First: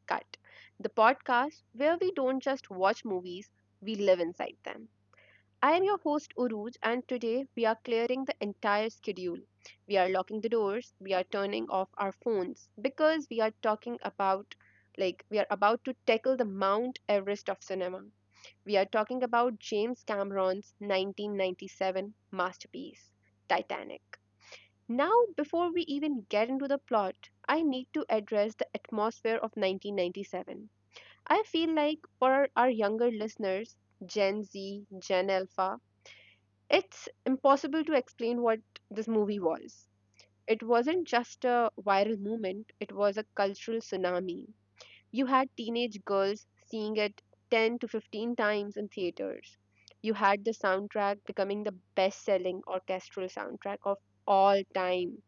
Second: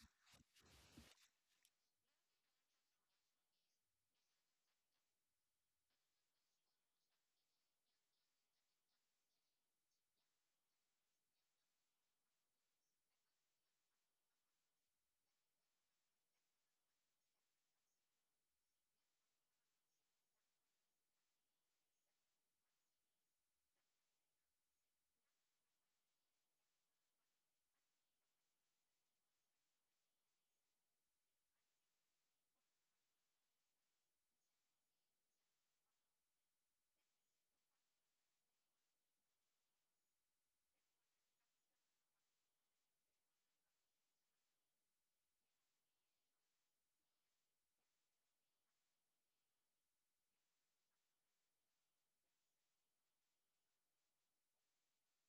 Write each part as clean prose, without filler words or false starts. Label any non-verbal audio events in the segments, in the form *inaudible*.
Cut, the podcast where we don't just watch movies, we live inside them. I am your host, Uruj, and today we are clearing the entire schedule. We are locking the doors, we are turning off our phones because we are talking about, like, we are about to tackle the Mount Everest of cinema. We are talking about James Cameron's 1997 masterpiece, Titanic. Now, before we even get into the plot, I need to address the atmosphere of 1997. I feel like for our younger listeners, Gen Z, Gen Alpha, it's impossible to explain what this movie was. It wasn't just a viral movement, it was a cultural tsunami. You had teenage girls seeing it 10 to 15 times in theaters. You had the soundtrack becoming the best selling orchestral soundtrack of all time.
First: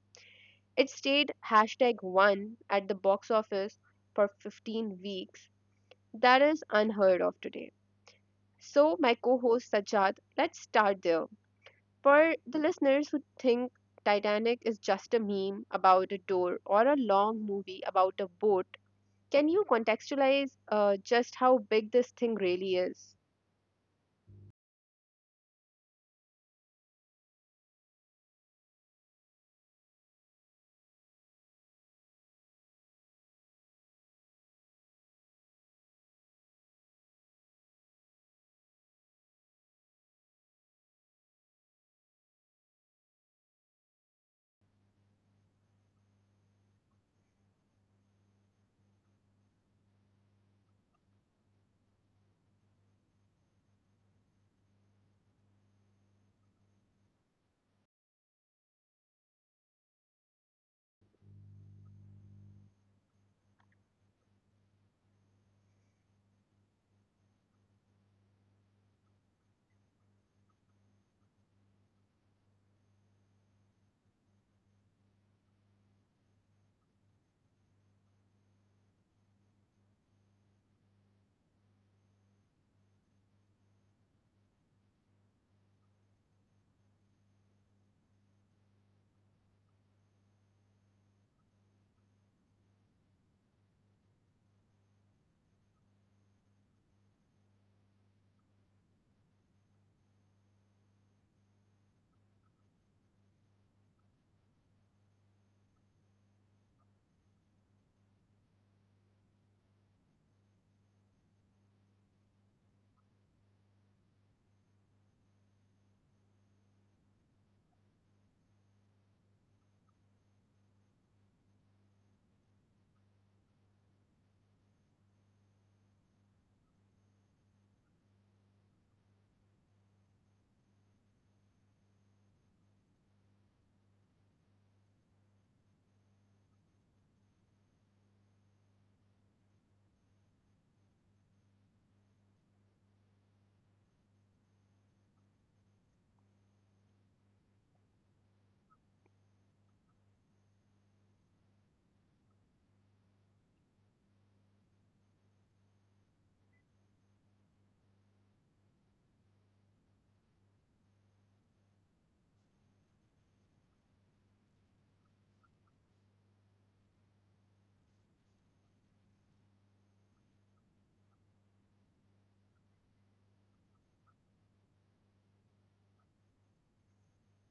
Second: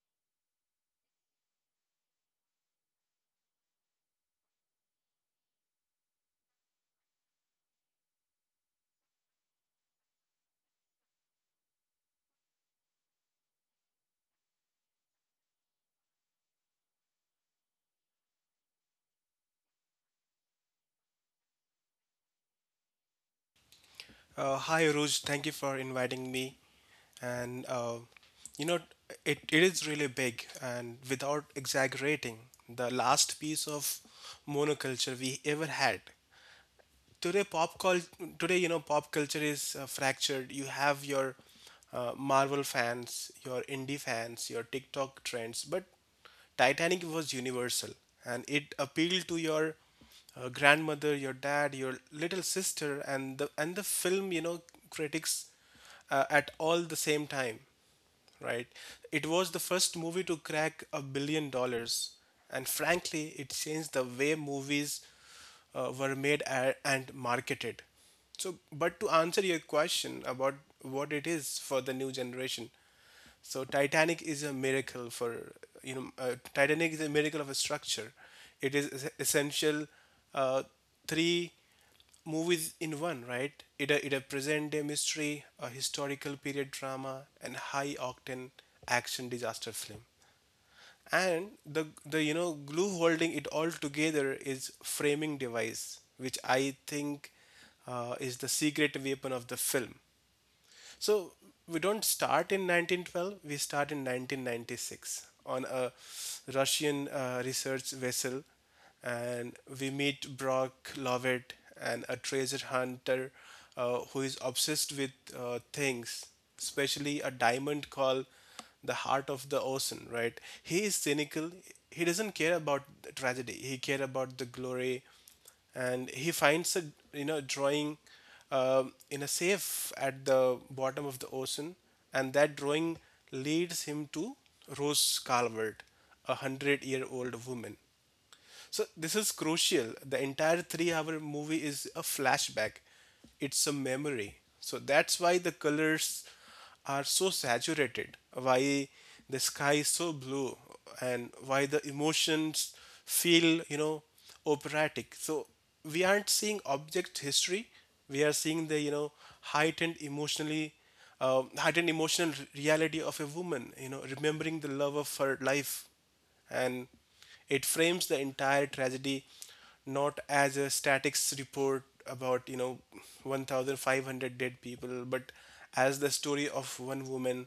It stayed #1 at the box office for 15 weeks. That is unheard of today. So, my co host Sajjad, let's start there. For the listeners who think Titanic is just a meme about a door or a long movie about a boat, can you contextualize just how big this thing really is? Hi, Aruj. Thank you for inviting me. And you know, it is really big. And without exaggerating, the last piece of monoculture we ever had today pop culture is fractured. You have your Marvel fans, your indie fans, your TikTok trends, but Titanic was universal, and it appealed to your grandmother, your dad, your little sister, and the film critics, at all the same time, right? It was the first movie to crack $1 billion, and frankly, it changed the way movies were made and marketed. So, but to answer your question about what it is for the new generation, so Titanic is a miracle for Titanic is a miracle of a structure. It is essential uh, three movies in one, right? It a, it a present day mystery, a historical period drama, and high octane action disaster film. And the glue holding it all together is framing device, which I think is the secret weapon of the film. So we don't start in 1912, we start in 1996 on a Russian research vessel. And we meet Brock Lovett and a treasure hunter who is obsessed with things, especially a diamond called the Heart of the Ocean, right? He is cynical. He doesn't care about the tragedy. He cares about the glory, and he finds a drawing in a safe at the bottom of the ocean, and that drawing leads him to Rose Calvert, a hundred-year-old woman. So this is crucial. The entire three-hour movie is a flashback. It's a memory. So that's why the colors are so saturated, why the sky is so blue, and why the emotions feel, you know, operatic. So we aren't seeing object history. We are seeing the, you know, heightened emotionally heightened emotional reality of a woman, you know, remembering the love of her life. And it frames the entire tragedy not as a statics report about 1,500 dead people, but as the story of one woman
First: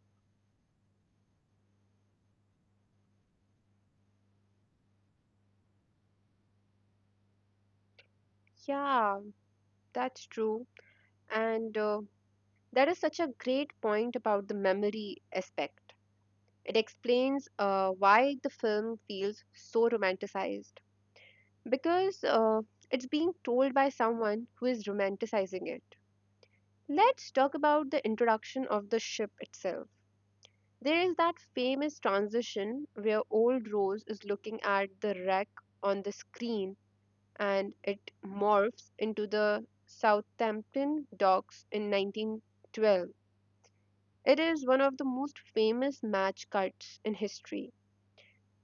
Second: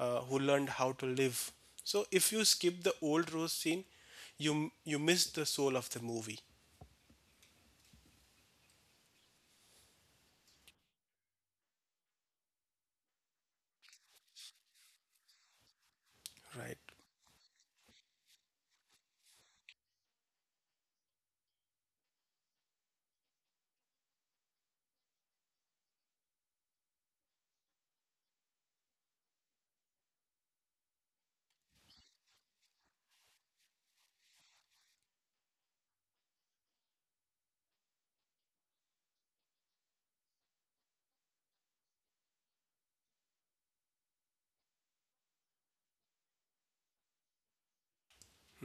who learned how to live. So if you skip the old Rose scene, you miss the soul of the movie, Yeah, that's true. And that is such a great point about the memory aspect. It right. explains why the film feels so romanticized. Because it's being told by someone who is romanticizing it. Let's talk about the introduction of the ship itself. There is that famous transition where old Rose is looking at the wreck on the screen and it morphs into the Southampton docks in 1912. It is one of the most famous match cuts in history.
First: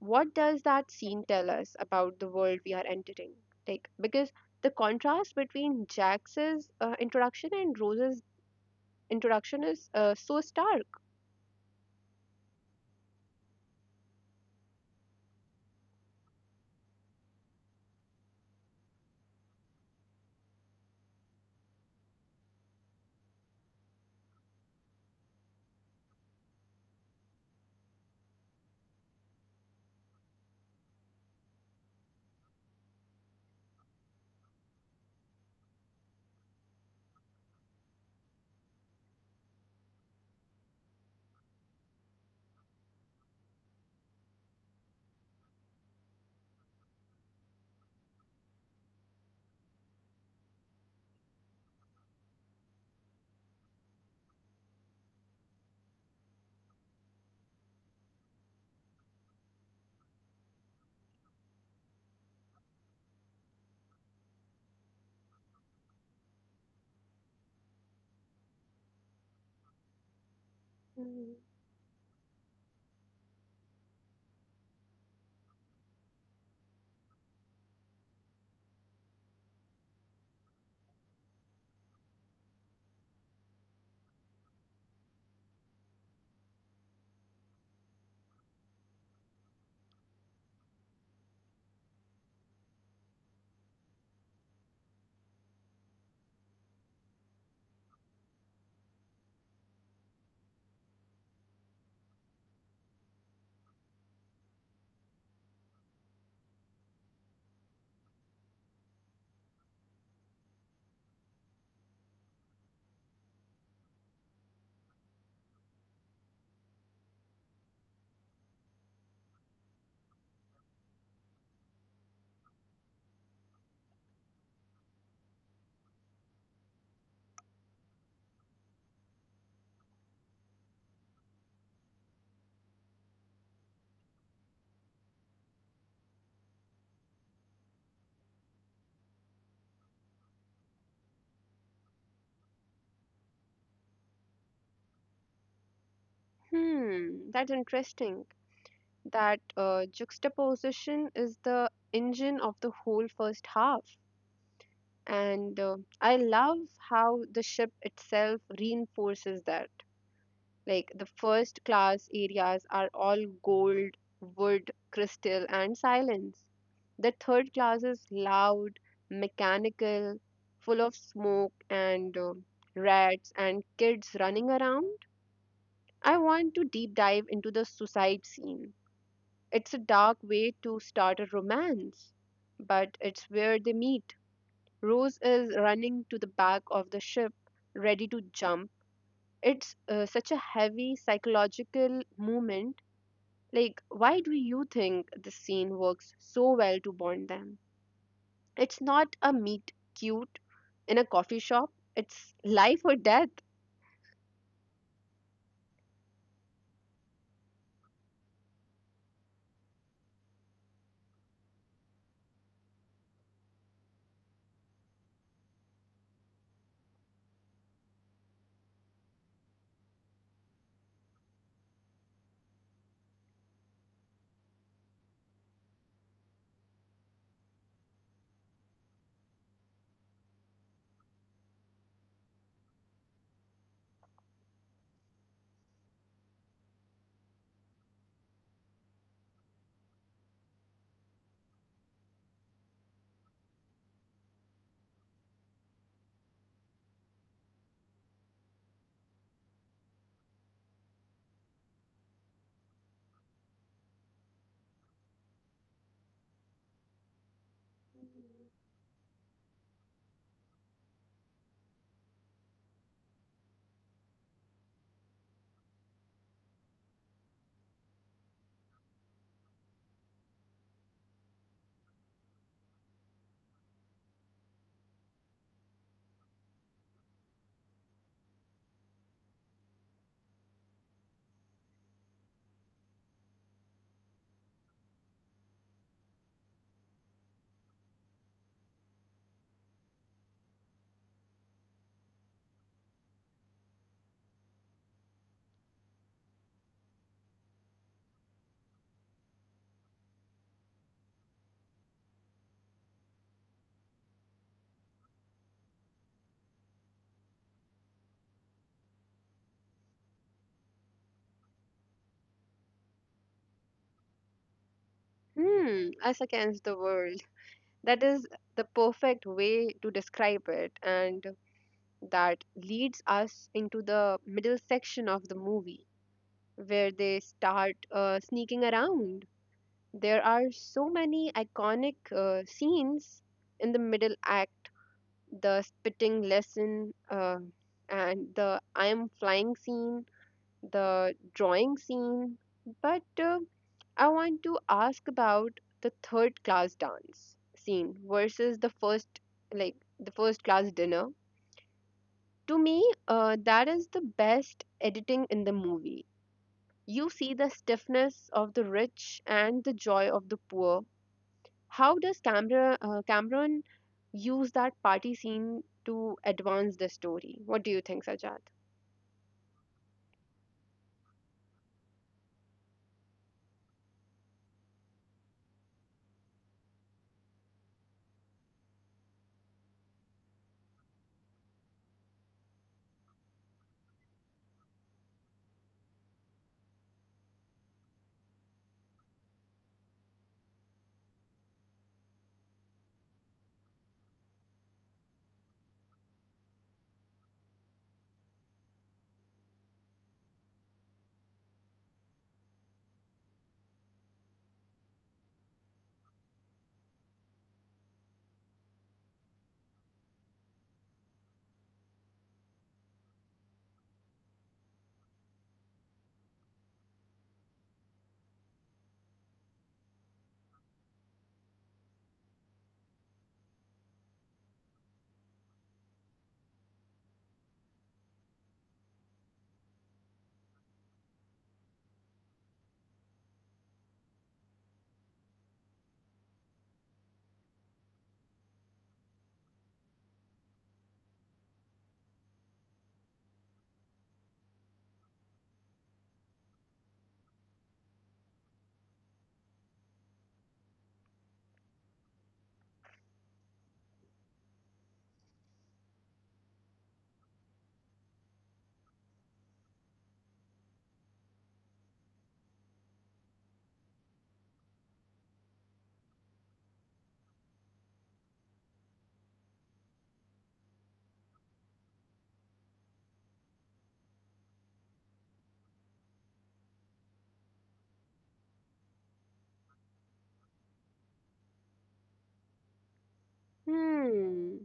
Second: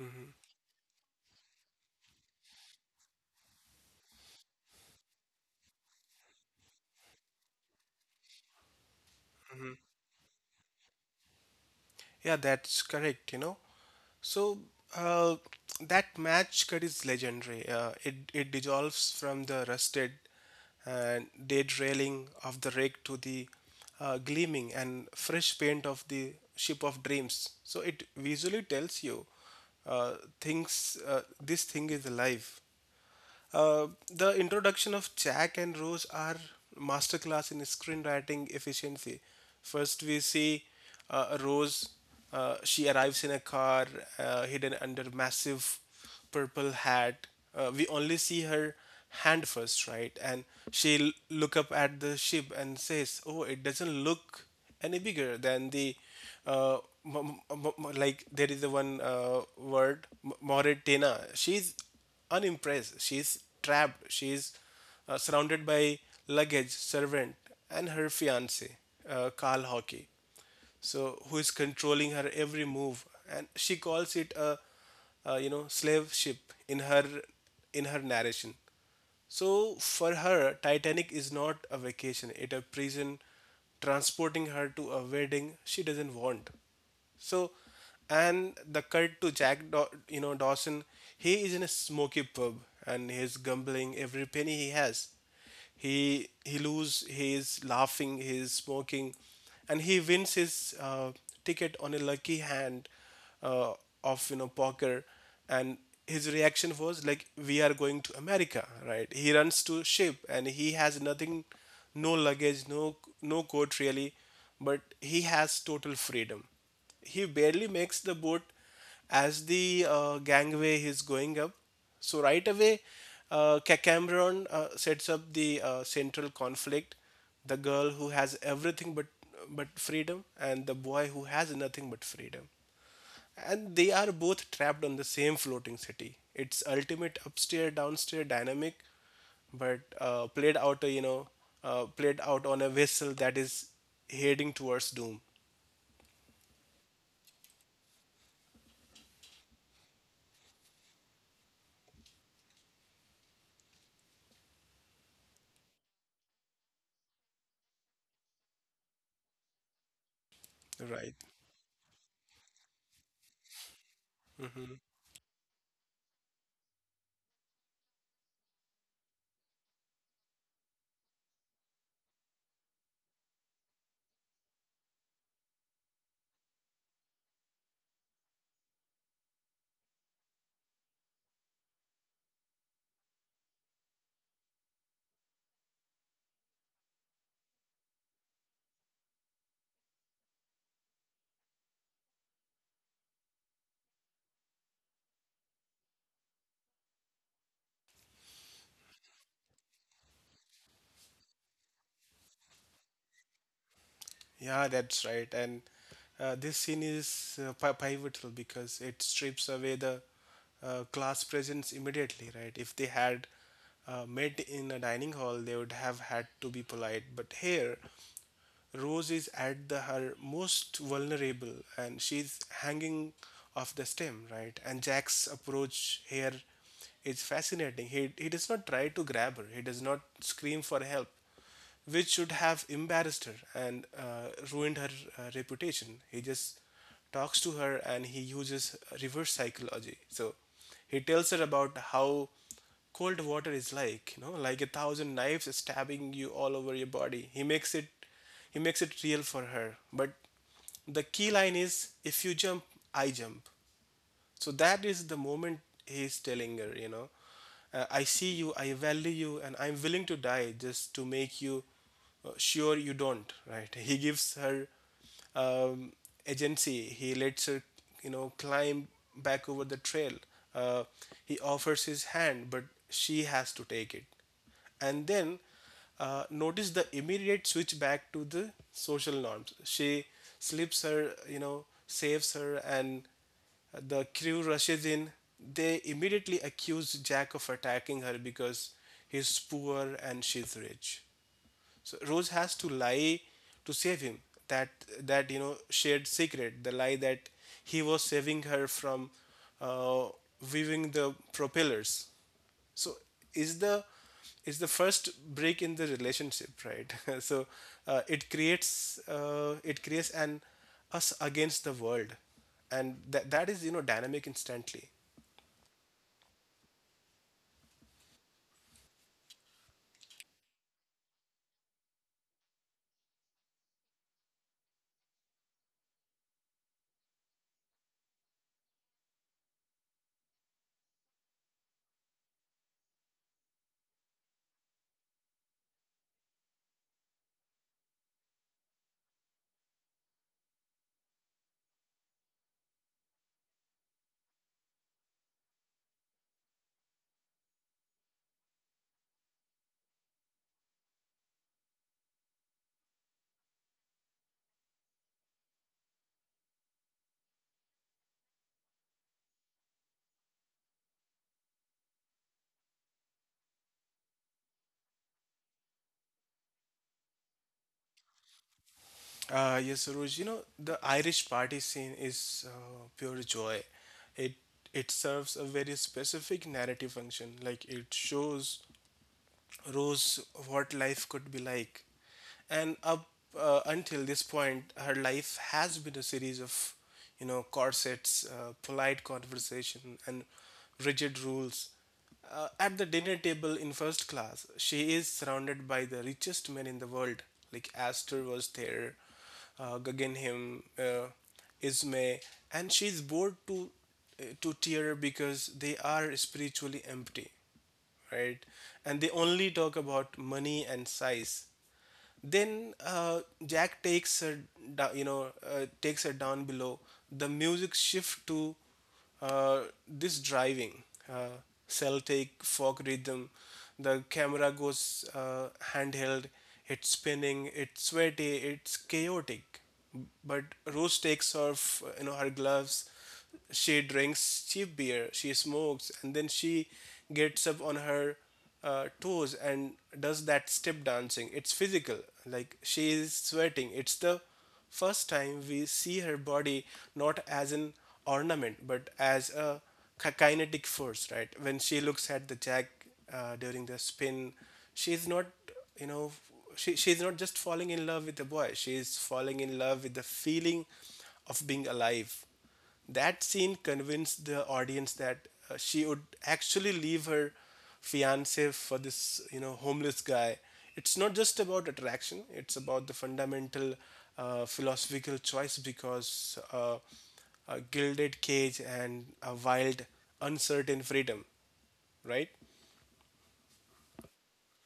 What does that scene tell us about the world we are entering? Like, because the contrast between Jax's introduction and Rose's introduction is so stark. Yeah, that's correct, you know. So uh, that match cut is legendary. It dissolves from the rusted and dead railing of the wreck to the gleaming and fresh paint of the ship of dreams. So it visually tells you uh, things, this thing is alive. Uh, the introduction of Jack and Rose are masterclass in screenwriting efficiency. First, we see Rose. She arrives in a car, hidden under massive purple hat. We only see her hand first, right? And she'll look up at the ship and says, "Oh, it doesn't look any bigger than the uh, m- m- m- like there is the one word Mauritania." She's unimpressed. She is trapped. She's surrounded by luggage, servant, and her fiance, Carl Hockey. So Mm. who is controlling her every move? And she calls it a, slave ship in her in her narration. So for her, Titanic is not a vacation, it a prison transporting her to a wedding she doesn't want. So, and the cut to Jack, Dawson, he is in a smoky pub and he's gambling every penny he has. He lose his laughing, he's smoking, and he wins his ticket on a lucky hand uh, of poker, and his reaction was like, "We are going to America, right?" He runs to ship, and he has nothing, no luggage, no coat really, but he has total freedom. He barely makes the boat as the gangway is going up. So right away, Cacameron sets up the central conflict: the girl who has everything but freedom, and the boy who has nothing but freedom. And they are both trapped on the same floating city. It's ultimate upstairs downstairs dynamic, but played out on a vessel that is heading towards doom. Hmm, that's interesting. That juxtaposition is the engine of the whole first half. And I love how the ship itself reinforces that. Like, the Right. first class areas are all gold, wood, Mm-hmm. crystal, and silence. The third class is loud, mechanical, full of smoke and rats and kids running around. I want to deep dive into the suicide scene. It's a dark way to start a romance, but it's where they meet. Rose is running to the back of the ship, ready to jump. It's such a heavy psychological moment. Like, why do you think this scene works so well to bond them? It's not a meet cute in a coffee shop, it's life or death. Yeah, that's right. And this scene is pivotal because it strips away the class presence immediately, right? If they had met in a dining hall, they would have had to be polite. But here, Rose is at the, her most vulnerable and she's hanging off the stem, right? And Jack's approach here is fascinating. He does not try to grab her, he does not scream for help, which should have embarrassed her and ruined her reputation. He just talks to her, and he uses reverse psychology. So he tells her about how cold water is like, you know, like a thousand knives stabbing you all over your body. He makes it real for her. But the key line is if you jump, I jump. So that is the moment he's telling her, you know, I see you, I value you, and I'm willing to die just to make you sure you don't, right? He gives her um, agency. He lets her, you know, climb back over the trail. Uh, he offers his hand, but she has to take it. And then notice the immediate switch back to the social norms. She slips her saves her, and the crew rushes in. They immediately accuse Jack of attacking her because he's poor and she's rich, so Rose has to lie to save him. That that shared secret, the lie that he was saving her from uh, weaving the propellers. So is the is the first break in the relationship, right? *laughs* So it creates an us against the world, and that is dynamic instantly. Hmm, us against the world. That is the perfect way to describe it, and that leads us into the middle section of the movie where they start sneaking around. There are so many iconic scenes in the middle act. The spitting lesson, and the I am flying scene, the drawing scene. But I want to ask about the third class dance scene versus the first, like the first class dinner. To me, that is the best editing in the movie. You see the stiffness of the rich and the joy of the poor. How does Cameron use that party scene to advance the story? What do you think, Sajad? Yes, Saroj, you know, the Irish party scene is pure joy. It it serves a very specific narrative function. Like it shows Rose what life could be like. And up until this point, her life has been a series of, you know, corsets, polite conversation, and rigid rules. At the dinner table in first class, she is surrounded by the richest men in the world. Like Astor was there, Guggenheim, Ismay, and she's bored to tear because they are spiritually empty, right? And they only talk about money and size. Then Jack takes her, takes her down below. The music shift to uh, this driving, uh, Celtic folk rhythm. The camera goes handheld. It's spinning. It's sweaty. It's chaotic. But Rose takes off, you know, her gloves. She drinks cheap beer, she smokes, and then she gets up on her toes and does that step dancing. It's physical, like she is sweating. It's the first time we see her body not as an ornament but as a kinetic force, right? When she looks at the jack during the spin, she's not, you know, she's not just falling in love with the boy, she's falling in love with the feeling of being alive. That scene convinced the audience that she would actually leave her fiance for this, you know, homeless guy. It's not just about attraction, it's about the fundamental philosophical choice because a gilded cage and a wild, uncertain freedom, right? Hmm,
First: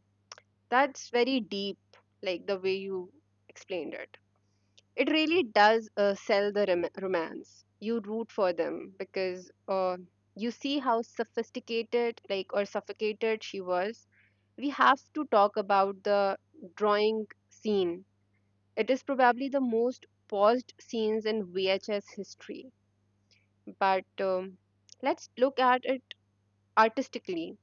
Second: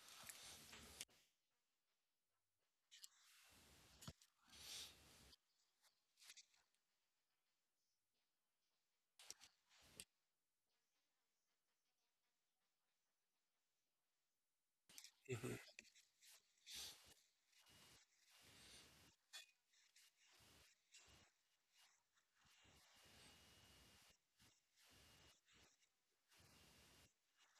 that's very deep, like the way you explained it. It really does sell the romance. You root for them because you see how sophisticated, like, or suffocated she was. We have to talk about the drawing scene. It is probably the most paused scenes in VHS history. But let's look at it artistically.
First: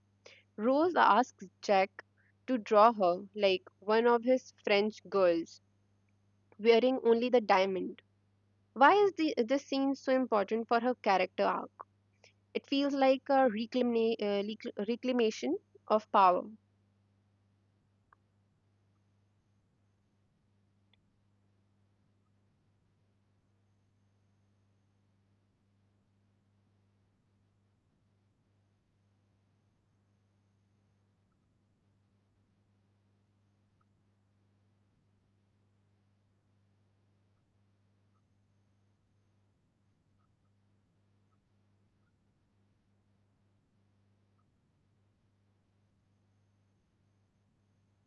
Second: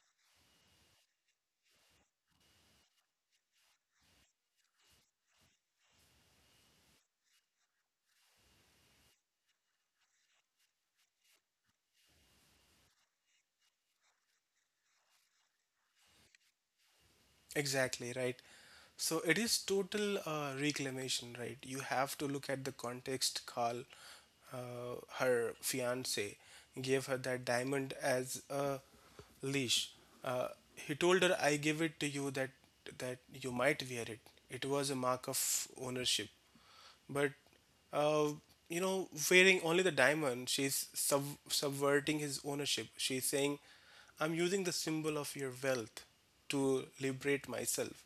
Rose asks Jack to draw her like one of his French girls, wearing only the diamond. Why is the, this scene so important for her character arc? It feels like a reclamation of power. Exactly, right. So it is total reclamation, right? You have to look at the context. Carl, her fiance, gave her that diamond as a leash. Uh, he told her, "I give it to you that that you might wear it. It was a mark of ownership." But uh, you know, wearing only the diamond, she's subverting his ownership. She's saying, "I'm using the symbol of your wealth to liberate myself."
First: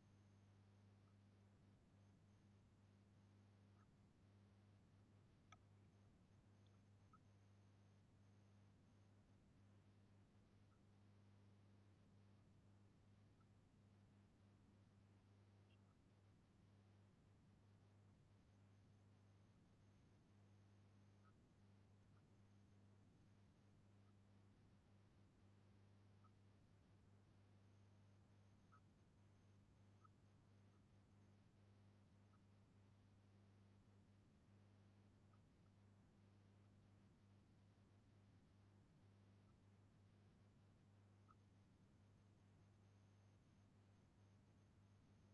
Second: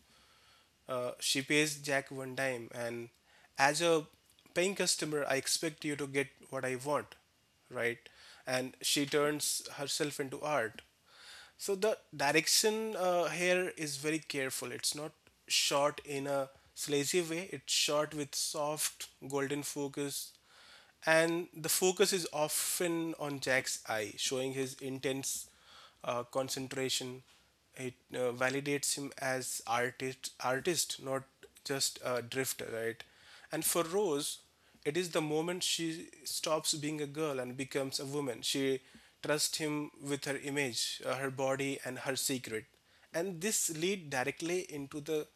She pays Jack one dime, and as a paying customer, I expect you to get what I want, right? And she turns herself into art. So the direction here is very careful. It's not shot in a sleazy way. It's shot with soft golden focus, and the focus is often on Jack's eye, showing his intense concentration. It validates him as artist, not just a drifter, right? And for Rose, it is the moment she stops being a girl and becomes a woman. She trusts him with her image, her body, and her secret. And this lead directly into the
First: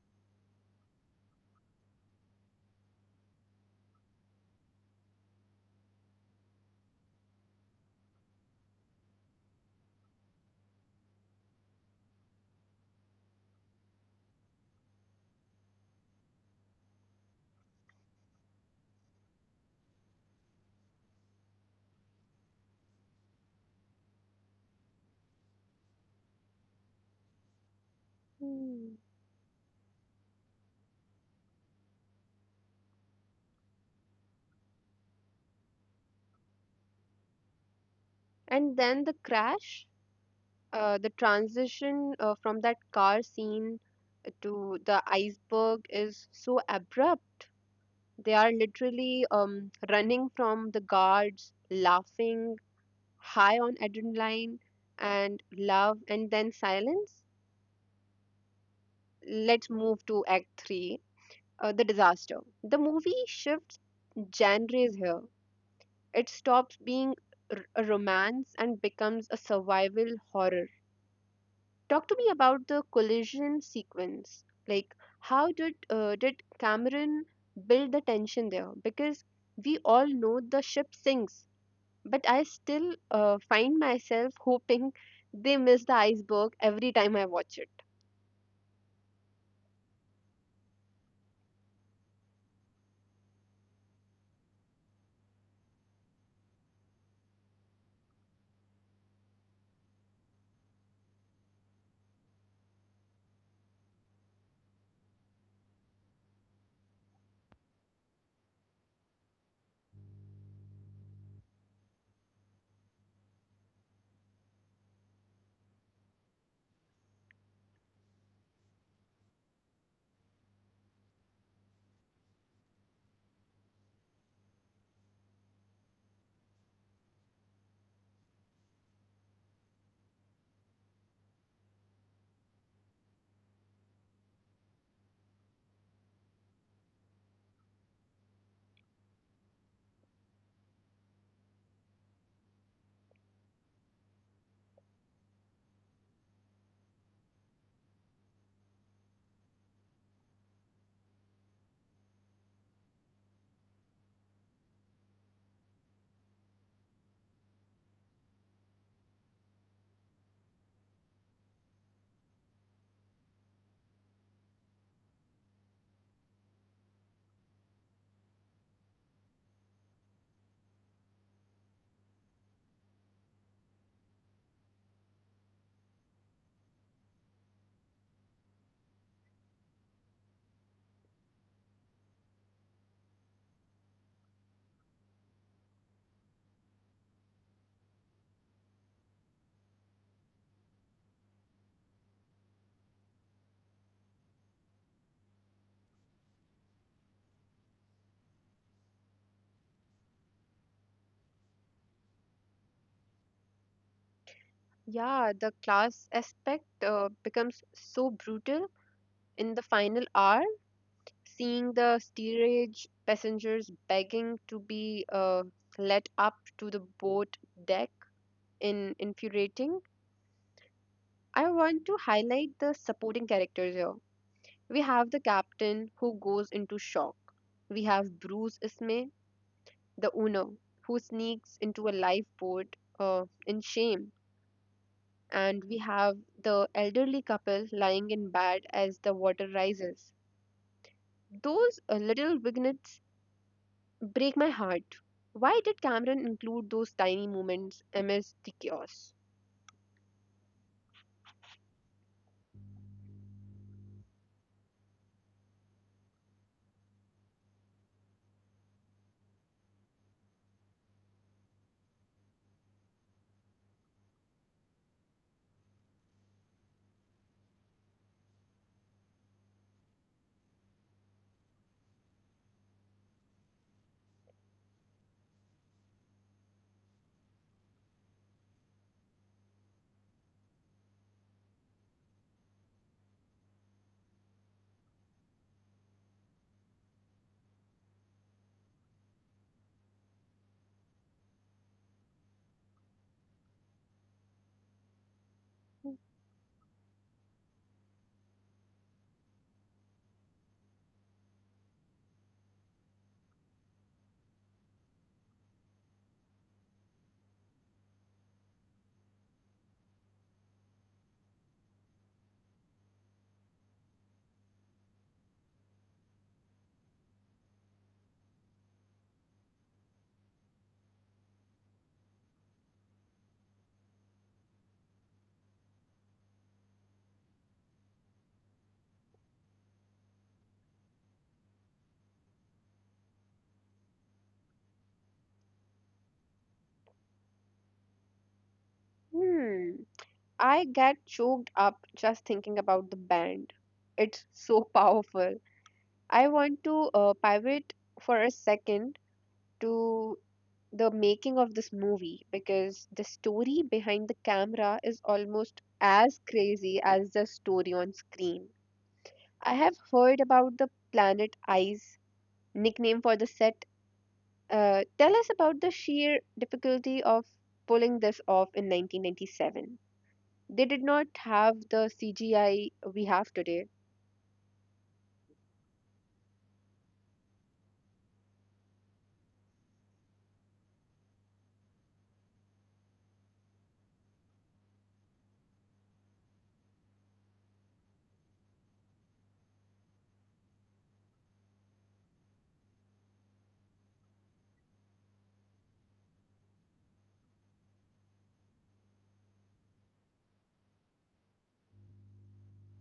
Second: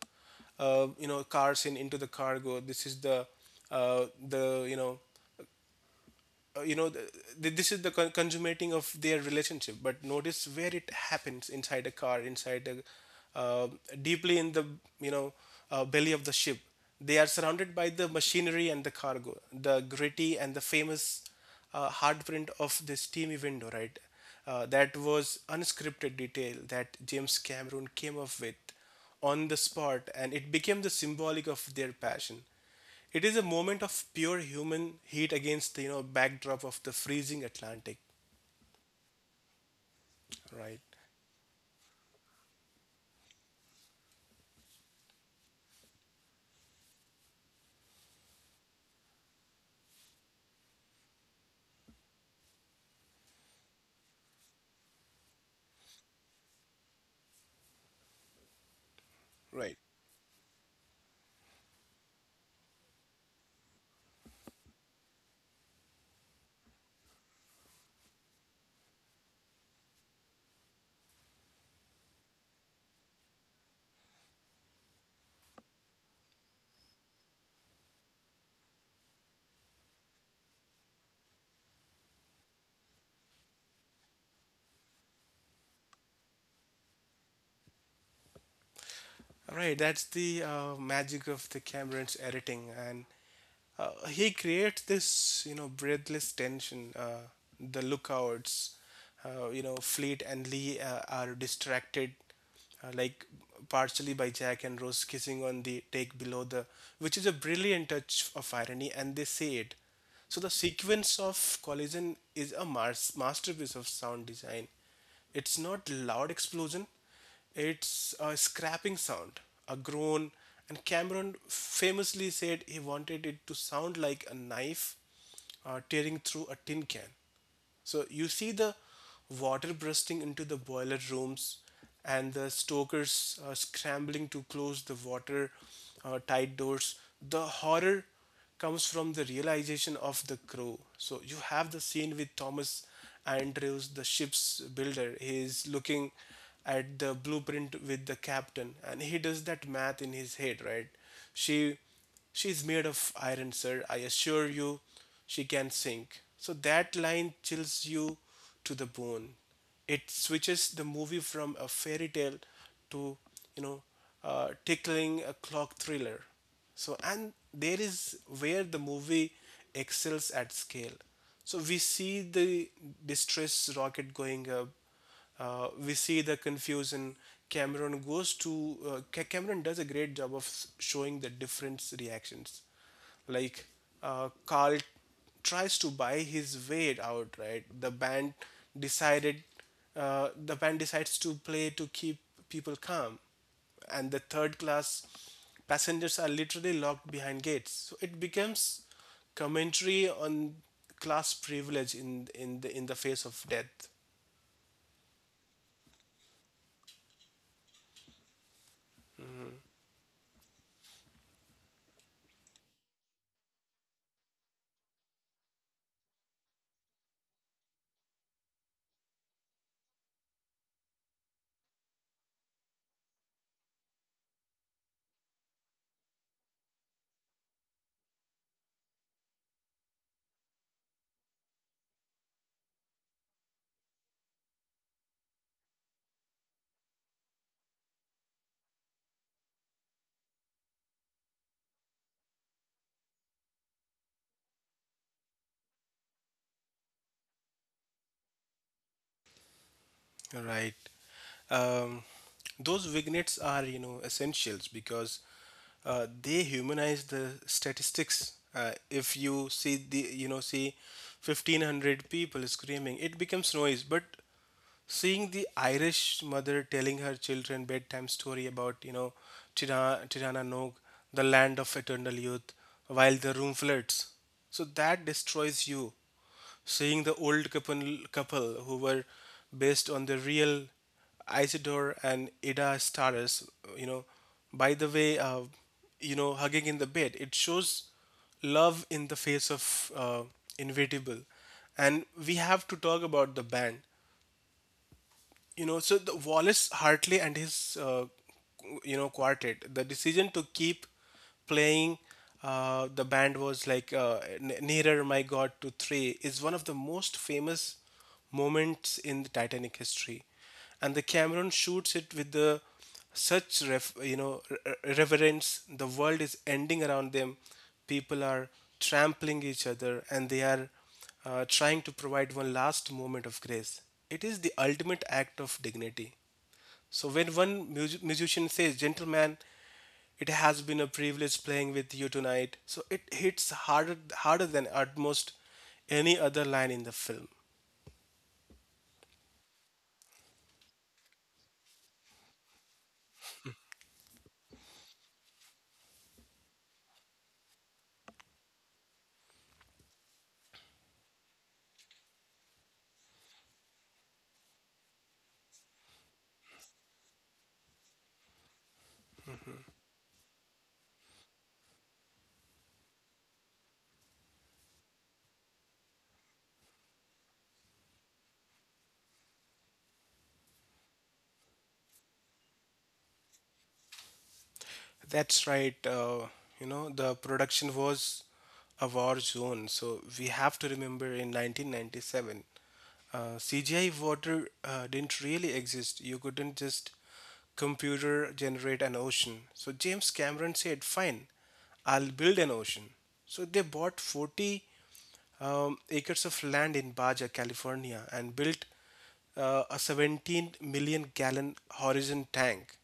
car scene into the cargo. This is the you know th- th- this is the consummating of their relationship, but notice where it happens: inside a car, inside a uh, deeply in the you know belly of the ship. They are surrounded by the machinery and the cargo, the gritty and the famous hardprint of the steamy window, right? That was unscripted detail that James Cameron came up with Hmm. on the spot, and it became the symbolic of their passion. It is a moment of pure human heat against the backdrop of the freezing Atlantic, And then the crash, right? The transition from that car scene to the iceberg is so abrupt. They are literally running from the guards, laughing, high on adrenaline and love, and then silence. Let's Right. move to Act 3, the Disaster. The movie shifts genres here. It stops being a romance and becomes a survival horror. Talk to me about the collision sequence. Like, how did Cameron build the tension there? Because we all know the ship sinks. But I still find myself hoping they miss the iceberg every time I watch it. Right, that's the magic of the Cameron's editing, and he creates this, you know, breathless tension. The lookouts, you know, Fleet and Lee are distracted, uh, like partially by Jack and Rose kissing on the take below the, which is a brilliant touch of irony, and they say it. So the sequence of collision is a masterpiece of sound design. It's not loud explosion. It's a scrapping sound, a groan, and Cameron famously said he wanted it to sound like a knife tearing through a tin can. So you see the water bursting into the boiler rooms, and the stokers scrambling to close the water tight doors. The horror comes from the realization of the crow. So you have the scene with Thomas Andrews, the ship's builder. He is looking at the blueprint with the captain, and he does that math in his head, right? She, she's made of iron, sir. I assure you, she can sink. So that line chills you to the bone. It switches the movie from a fairy tale to, you know, tickling a clock thriller. So, and there is where the movie excels at scale. So, we see the distress rocket going up, we see the confusion. Cameron goes to Ca- Cameron does a great job of showing the different reactions. Like Carl tries to buy his way out, right? Decided, the band decides to play to keep people calm, and the third class passengers are literally locked behind gates. So it becomes commentary on class privilege in the face of death. Yeah, the class aspect becomes so brutal in the final hour, seeing the steerage passengers begging to be let up to the boat deck in infuriating. I want to highlight the supporting characters here. We have the captain who goes into shock. We have Bruce Ismay, the owner, who sneaks into a lifeboat in shame. And we have the elderly couple lying in bed as the water rises. Those little vignettes break my heart. Why did Cameron include those tiny moments amidst the chaos? Right. um, those vignettes are, you know, essentials because they humanize the statistics. If you see the, you know see 1,500 people screaming, it becomes noise, but seeing the Irish mother telling her children bedtime story about, you know, Tirana Nog, the land of eternal youth, while the room floods. So that destroys you. Seeing the old couple who were based on the real Isidore and Ida Stars, you know, by the way, hugging in the bed, it shows love in the face of inevitable. And we have to talk about the band. You know, so the Wallace Hartley and his quartet. The decision to keep playing, the band was like "Nearer My God" to three is one of the most famous moments in the Titanic history, and the Cameron shoots it with the such ref, you know re- reverence. The world is ending around them, people are trampling each other, and they are trying to provide one last moment of grace. It is the ultimate act of dignity. So when one musician says, "Gentleman, it has been a privilege playing with you tonight," so it hits harder than almost any other line in the film. Hmm, I get choked up just thinking about the band. It's so *laughs* powerful. I want to pivot for a second to the making of this movie because the story behind the camera is almost as crazy as the story on screen. I have heard about the Planet Eyes nickname for the set. Tell us about the sheer difficulty of pulling this off in 1997. They did not have the CGI we have today. That's right. The production was a war zone. So we have to remember, in 1997, CGI water didn't really exist. You couldn't just computer generate an ocean. So James Cameron said, fine, I'll build an ocean. So they bought 40 acres of land in Baja, California, and built a 17 million gallon horizon tank.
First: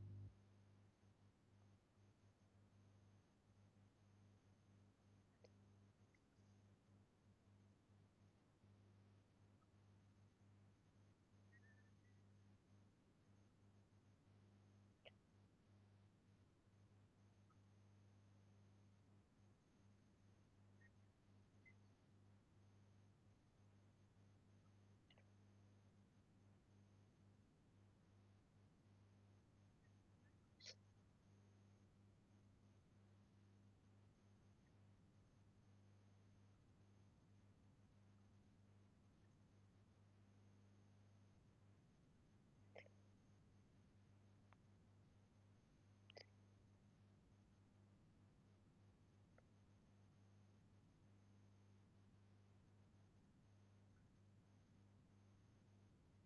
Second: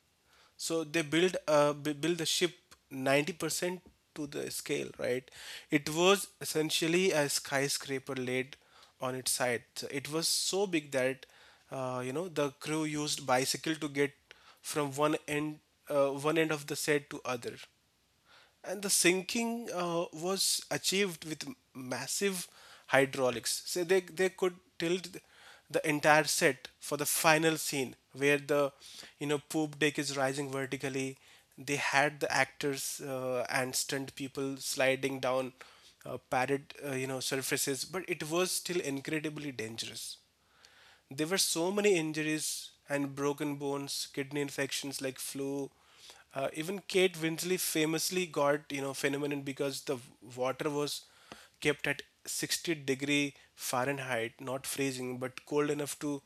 So they build the ship 90% to the scale, right? It was essentially a skyscraper laid on its side. So it was so big that the crew used bicycle to get from one end of the set to other. And the sinking was achieved with massive hydraulics. So they could tilt the entire set for the final scene where the poop deck is rising vertically. They had the actors and stunt people sliding down padded you know surfaces, but it was still incredibly dangerous. There were so many injuries and broken bones, kidney infections like flu. Even Kate Winslet famously got, you know, phenomenon because the water was kept at 60-degree Fahrenheit, not freezing, but cold enough to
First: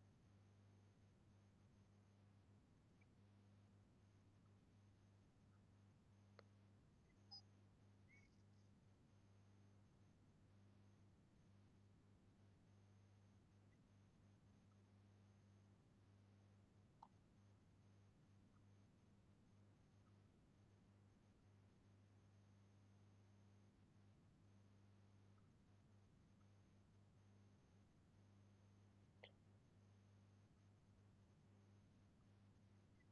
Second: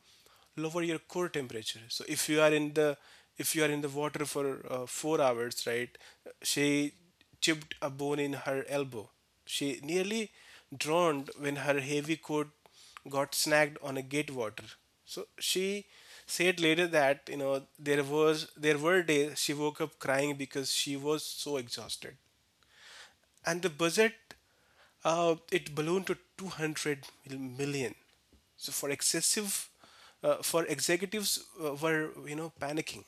lower your core temperature. So if you are in the if you are in the water for 4 hours, right? She chipped a bone in her elbow. She nearly drowned when her heavy coat got snagged on a gate water. So she said later that, you know, there were days she woke up crying because she was so exhausted. And the budget, it ballooned to 200 million. So for executives were, you know, panicking.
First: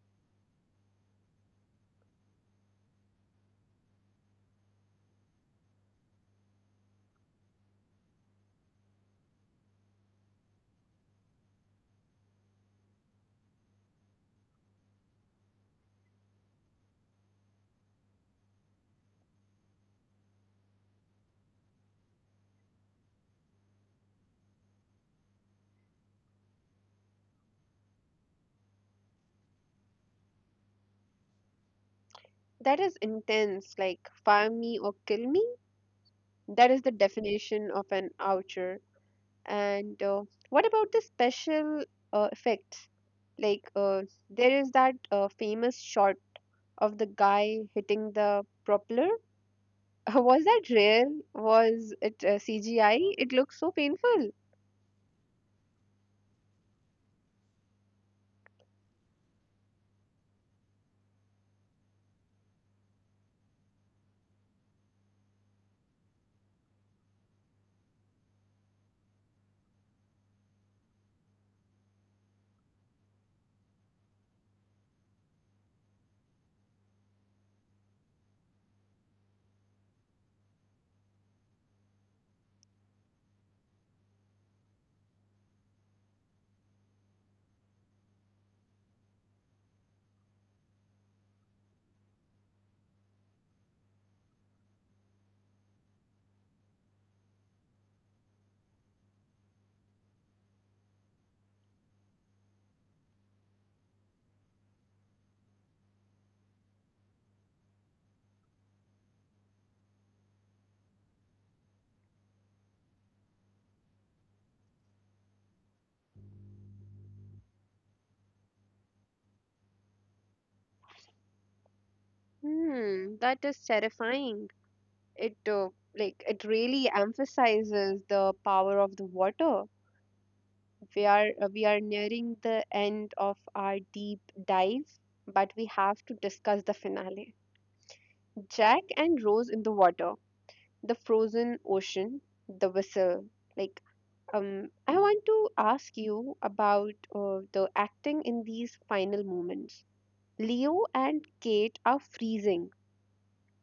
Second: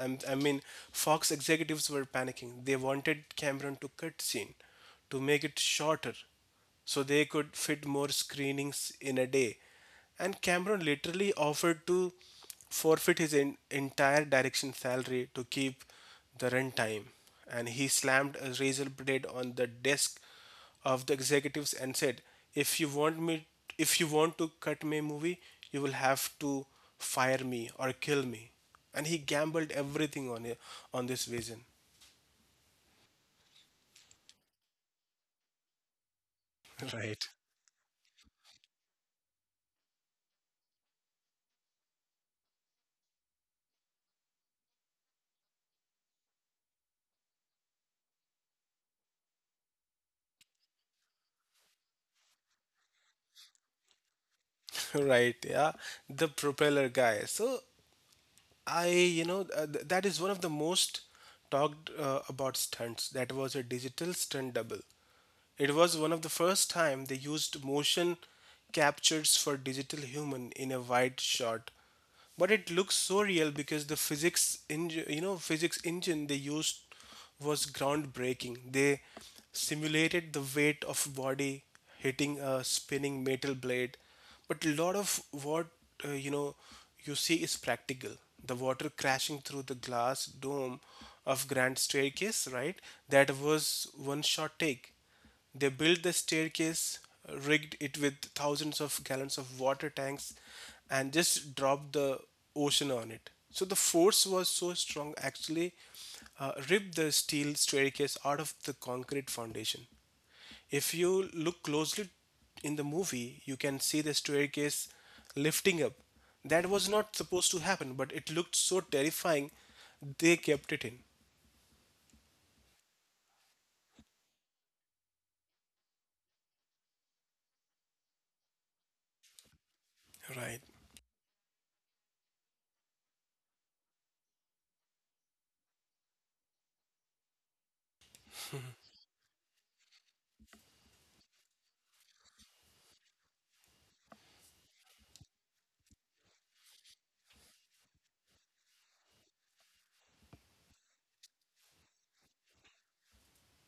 I mean, Fox executives were panicking. They wanted Cameron to cut scene to make it shorter so they could fit more screenings in a day. And Cameron literally offered to forfeit his entire direction salary to keep the runtime. And he slammed a razor blade on the desk of the executives and said, "If you want me, "If you want to cut my movie, you will have to fire me or kill me." And he gambled everything on it, on this vision. That is intense, like fire me or kill me. That is *laughs* the Right. definition of an oucher. And what about the special effects? Like, there is that famous shot of the guy hitting the propeller. *laughs* Was that real? Was it CGI? It looks so painful. Right, yeah, the propeller guy. So I, you know, th- that is one of the most talked about stunts. That was a digital stunt double. It was one of the first time they used motion captures for digital human in a wide shot. But it looks so real because the physics engine they used was groundbreaking. They simulated the weight of body hitting a spinning metal blade. But a lot of what uh, you know you see is practical. The water crashing through the glass dome of Grand Staircase, right? That was one shot take. They built the staircase, rigged it with thousands of gallons of water tanks, and just dropped the ocean on it. So the force was so strong, actually, ripped the steel staircase out of the concrete foundation. If you look closely in the movie, you can see the staircase lifting up. That was not supposed to happen, but it looked so terrifying, they kept it in. Hmm, that is terrifying. It like it really emphasizes the power of the water. Right, We are nearing the end of our deep dive, but we have to discuss the finale. Jack and Rose in the water, the frozen ocean, the whistle. Like, I want to ask you about the acting in these final moments. Leo and Kate are freezing.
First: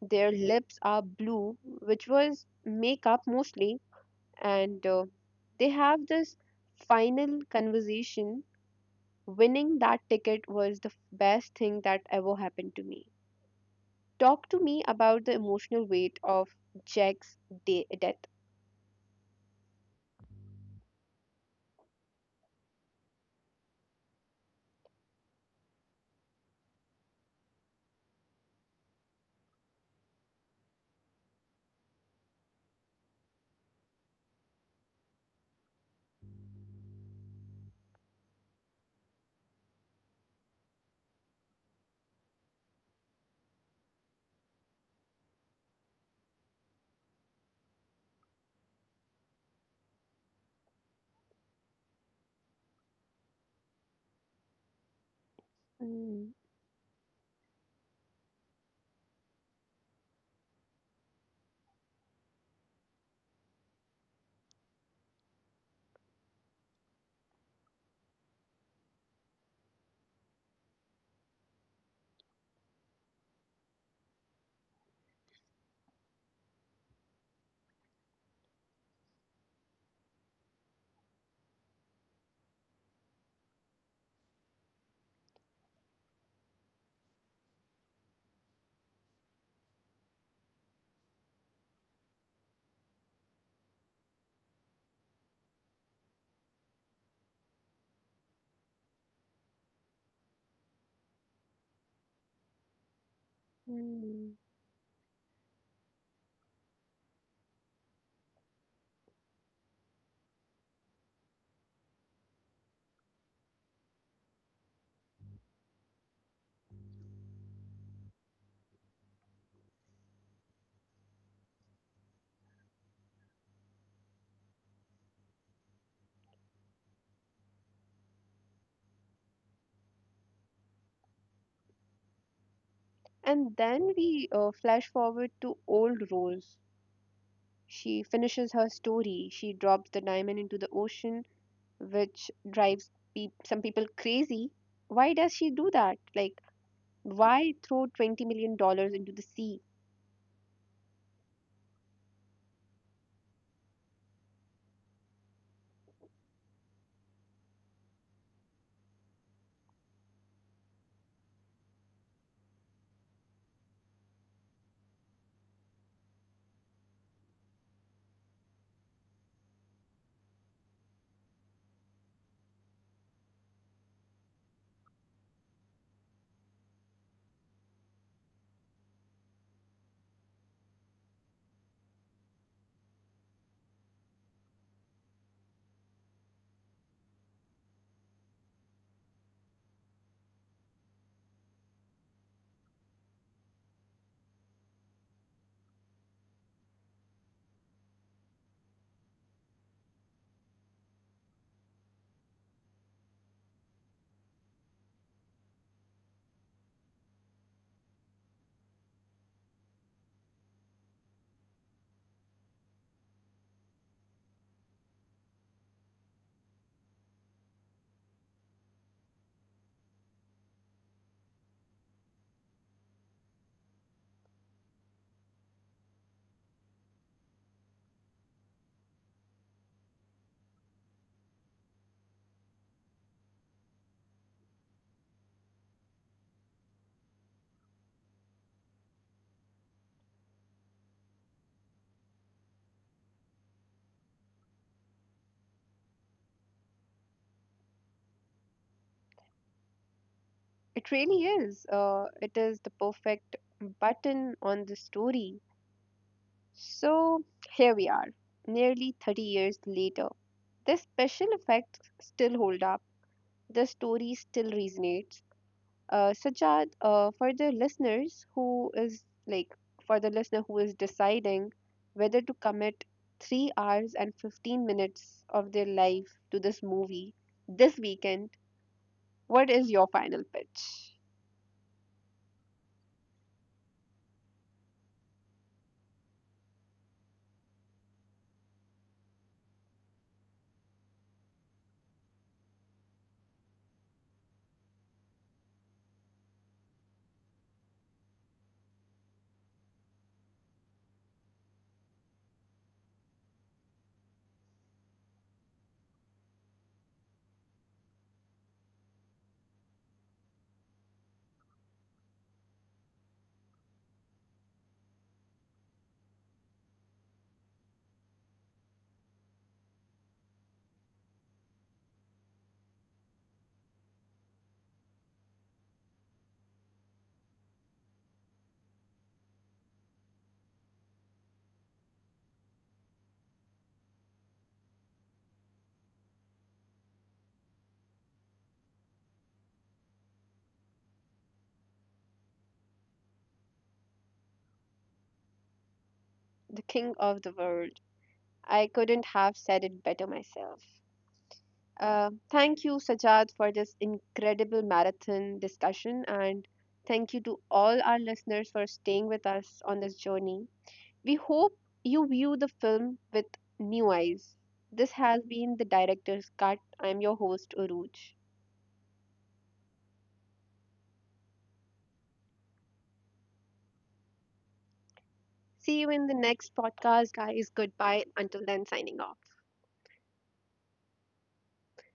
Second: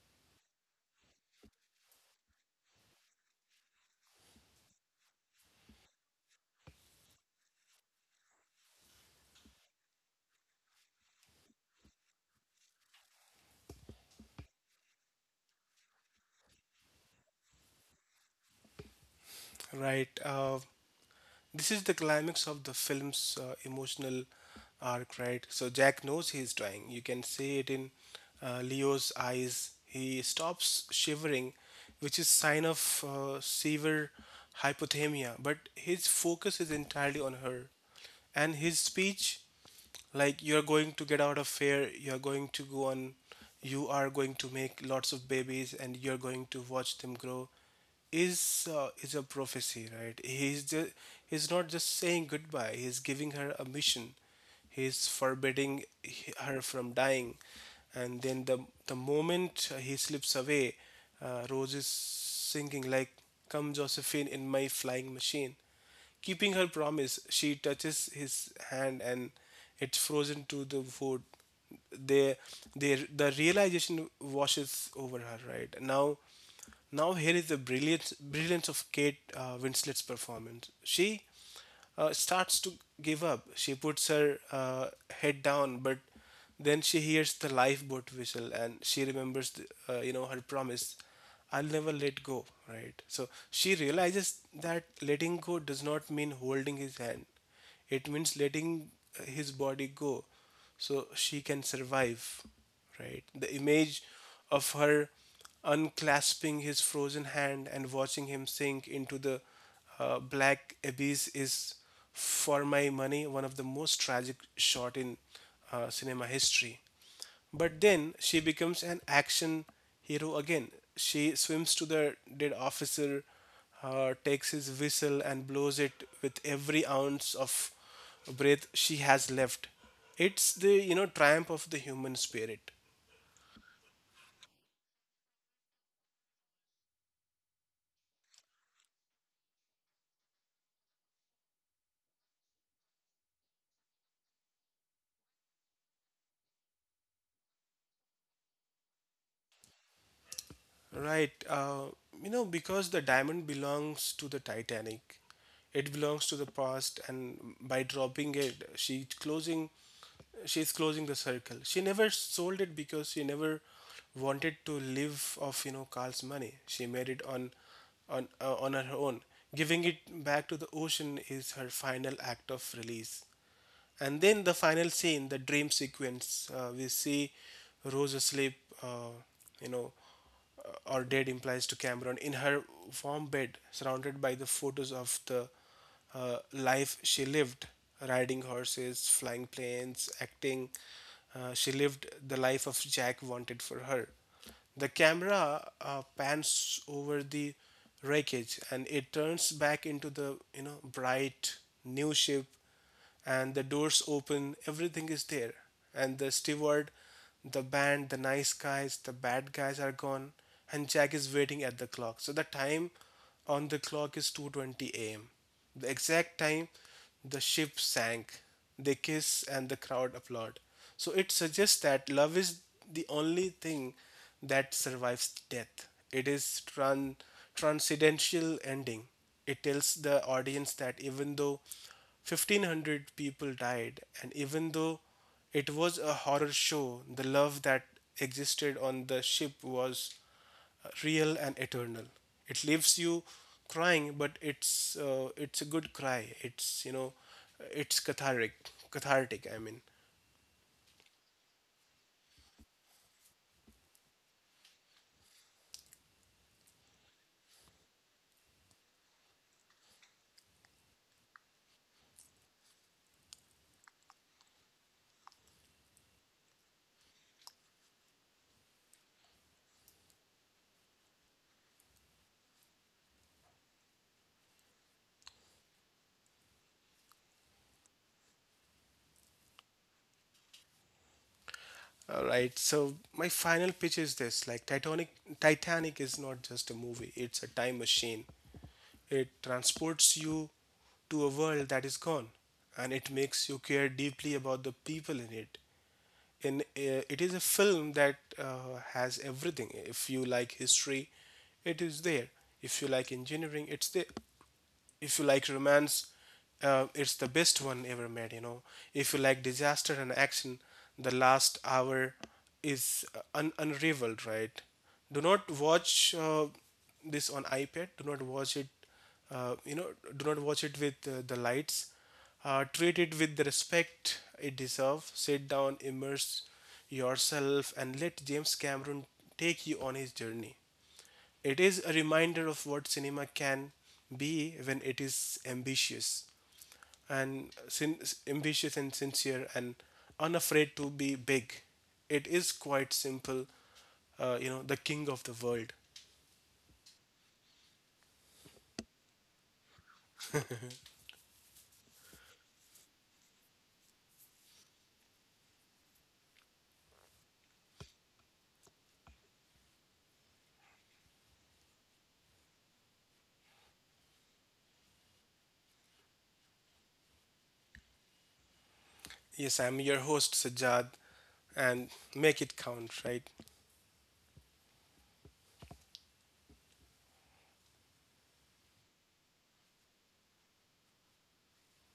Their lips are blue, which was makeup mostly, and they have this final conversation. Winning that ticket was the best thing that ever happened to me. Talk to me about the emotional weight of Jack's death. right. This is the climax of the film's emotional arc, right? So Jack knows he is dying. You can see it in Leo's eyes. He stops shivering, which is sign of severe hypothermia. But his focus is entirely on her, and his speech, like, "You're going to get out of fear, you're going to go on, you are going to make lots of babies and you're going to watch them grow," is is a prophecy, right? He's not just saying goodbye, he's giving her a mission, he's forbidding Mm, her from dying. And then the moment he slips away, Rose is singing, like, "Come Josephine in my flying machine." Keeping her promise, she touches his hand, and it's frozen to the wood. They, the realization washes over her. Now here is the brilliance of Kate Winslet's performance. She starts to give up. She puts her head down, but then she hears the lifeboat whistle and she remembers, her promise, "I'll never let go," right? So she realizes that letting go does not mean holding his hand. It means letting his body go so she can survive, right? The image mm. of her unclasping his frozen hand and watching him sink into the black abyss is, for my money, one of the most tragic shot in cinema history. But then she becomes an action hero again. She swims to the dead officer, takes his whistle, and blows it with every ounce of breath she has left. It's the, triumph of the human spirit. And then we flash forward to old Rose. She finishes her story. She drops the diamond into the ocean which drives some people crazy. Why does she do that? Like, why throw $20 million dollars into the sea? Right. Because the diamond belongs to the Titanic, it belongs to the past, and by dropping it, she's closing the circle. She never sold it because she never wanted to live off, you know, Carl's money. She made it on her own. Giving it back to the ocean is her final act of release. And then the final scene, the dream sequence, we see Rose asleep, uh, you know, or dead implies to Cameron, in her warm bed, surrounded by the photos of the life she lived: riding horses, flying planes, acting. She lived the life of Jack wanted for her. The camera pans over the wreckage, and it turns back into the, bright new ship, and the doors open, everything is there, and the steward, the band, the nice guys, the bad guys are gone, and Jack is waiting at the clock. So the time on the clock is 2:20 a.m., the exact time the ship sank. They kiss and the crowd applaud. So it suggests that love is the only thing that survives death. It is tran- transcendental ending. It tells the audience that even though 1,500 people died, and even though it was a horror show, the love that existed on the ship was real and eternal. It leaves you crying, but it's a good cry. It's, you know, it's cathartic, I mean. It really is. It is the perfect button on the story. So, here we are, nearly 30 years later. The special effects still hold up, the story still resonates. Sajjad, for the listener who is deciding whether to commit 3 hours and 15 minutes of their life to this movie this weekend, what is your final pitch? All right, so my final pitch is this, like, Titanic is not just a movie, it's a time machine. It transports you to a world that is gone, and it makes you care deeply about the people in it. In It is a film that has everything. If you like history, it is there. If you like engineering, it's there. If you like romance, it's the best one ever made, you know. If you like disaster and action, the last hour is unrivaled, right? Do not watch this on iPad. Do not watch it, uh, you know do not watch it with the lights. Treat it with the respect it deserves. Sit down, immerse yourself, and let James Cameron take you on his journey. It is a reminder of what cinema can be when it is and sin- ambitious and sincere and unafraid to be big. It is quite simple, the King of the World. The King of the World. I couldn't have said it better myself. Thank you, Sajjad, for this incredible marathon discussion, and thank you to all our listeners for staying with us on this journey. We hope you view the film with new eyes. This has been the director's cut. I'm your host, Uruj. Yes, I'm your host Sajjad, and make it count, right? See you in the next podcast, guys. Goodbye. Until then, signing off.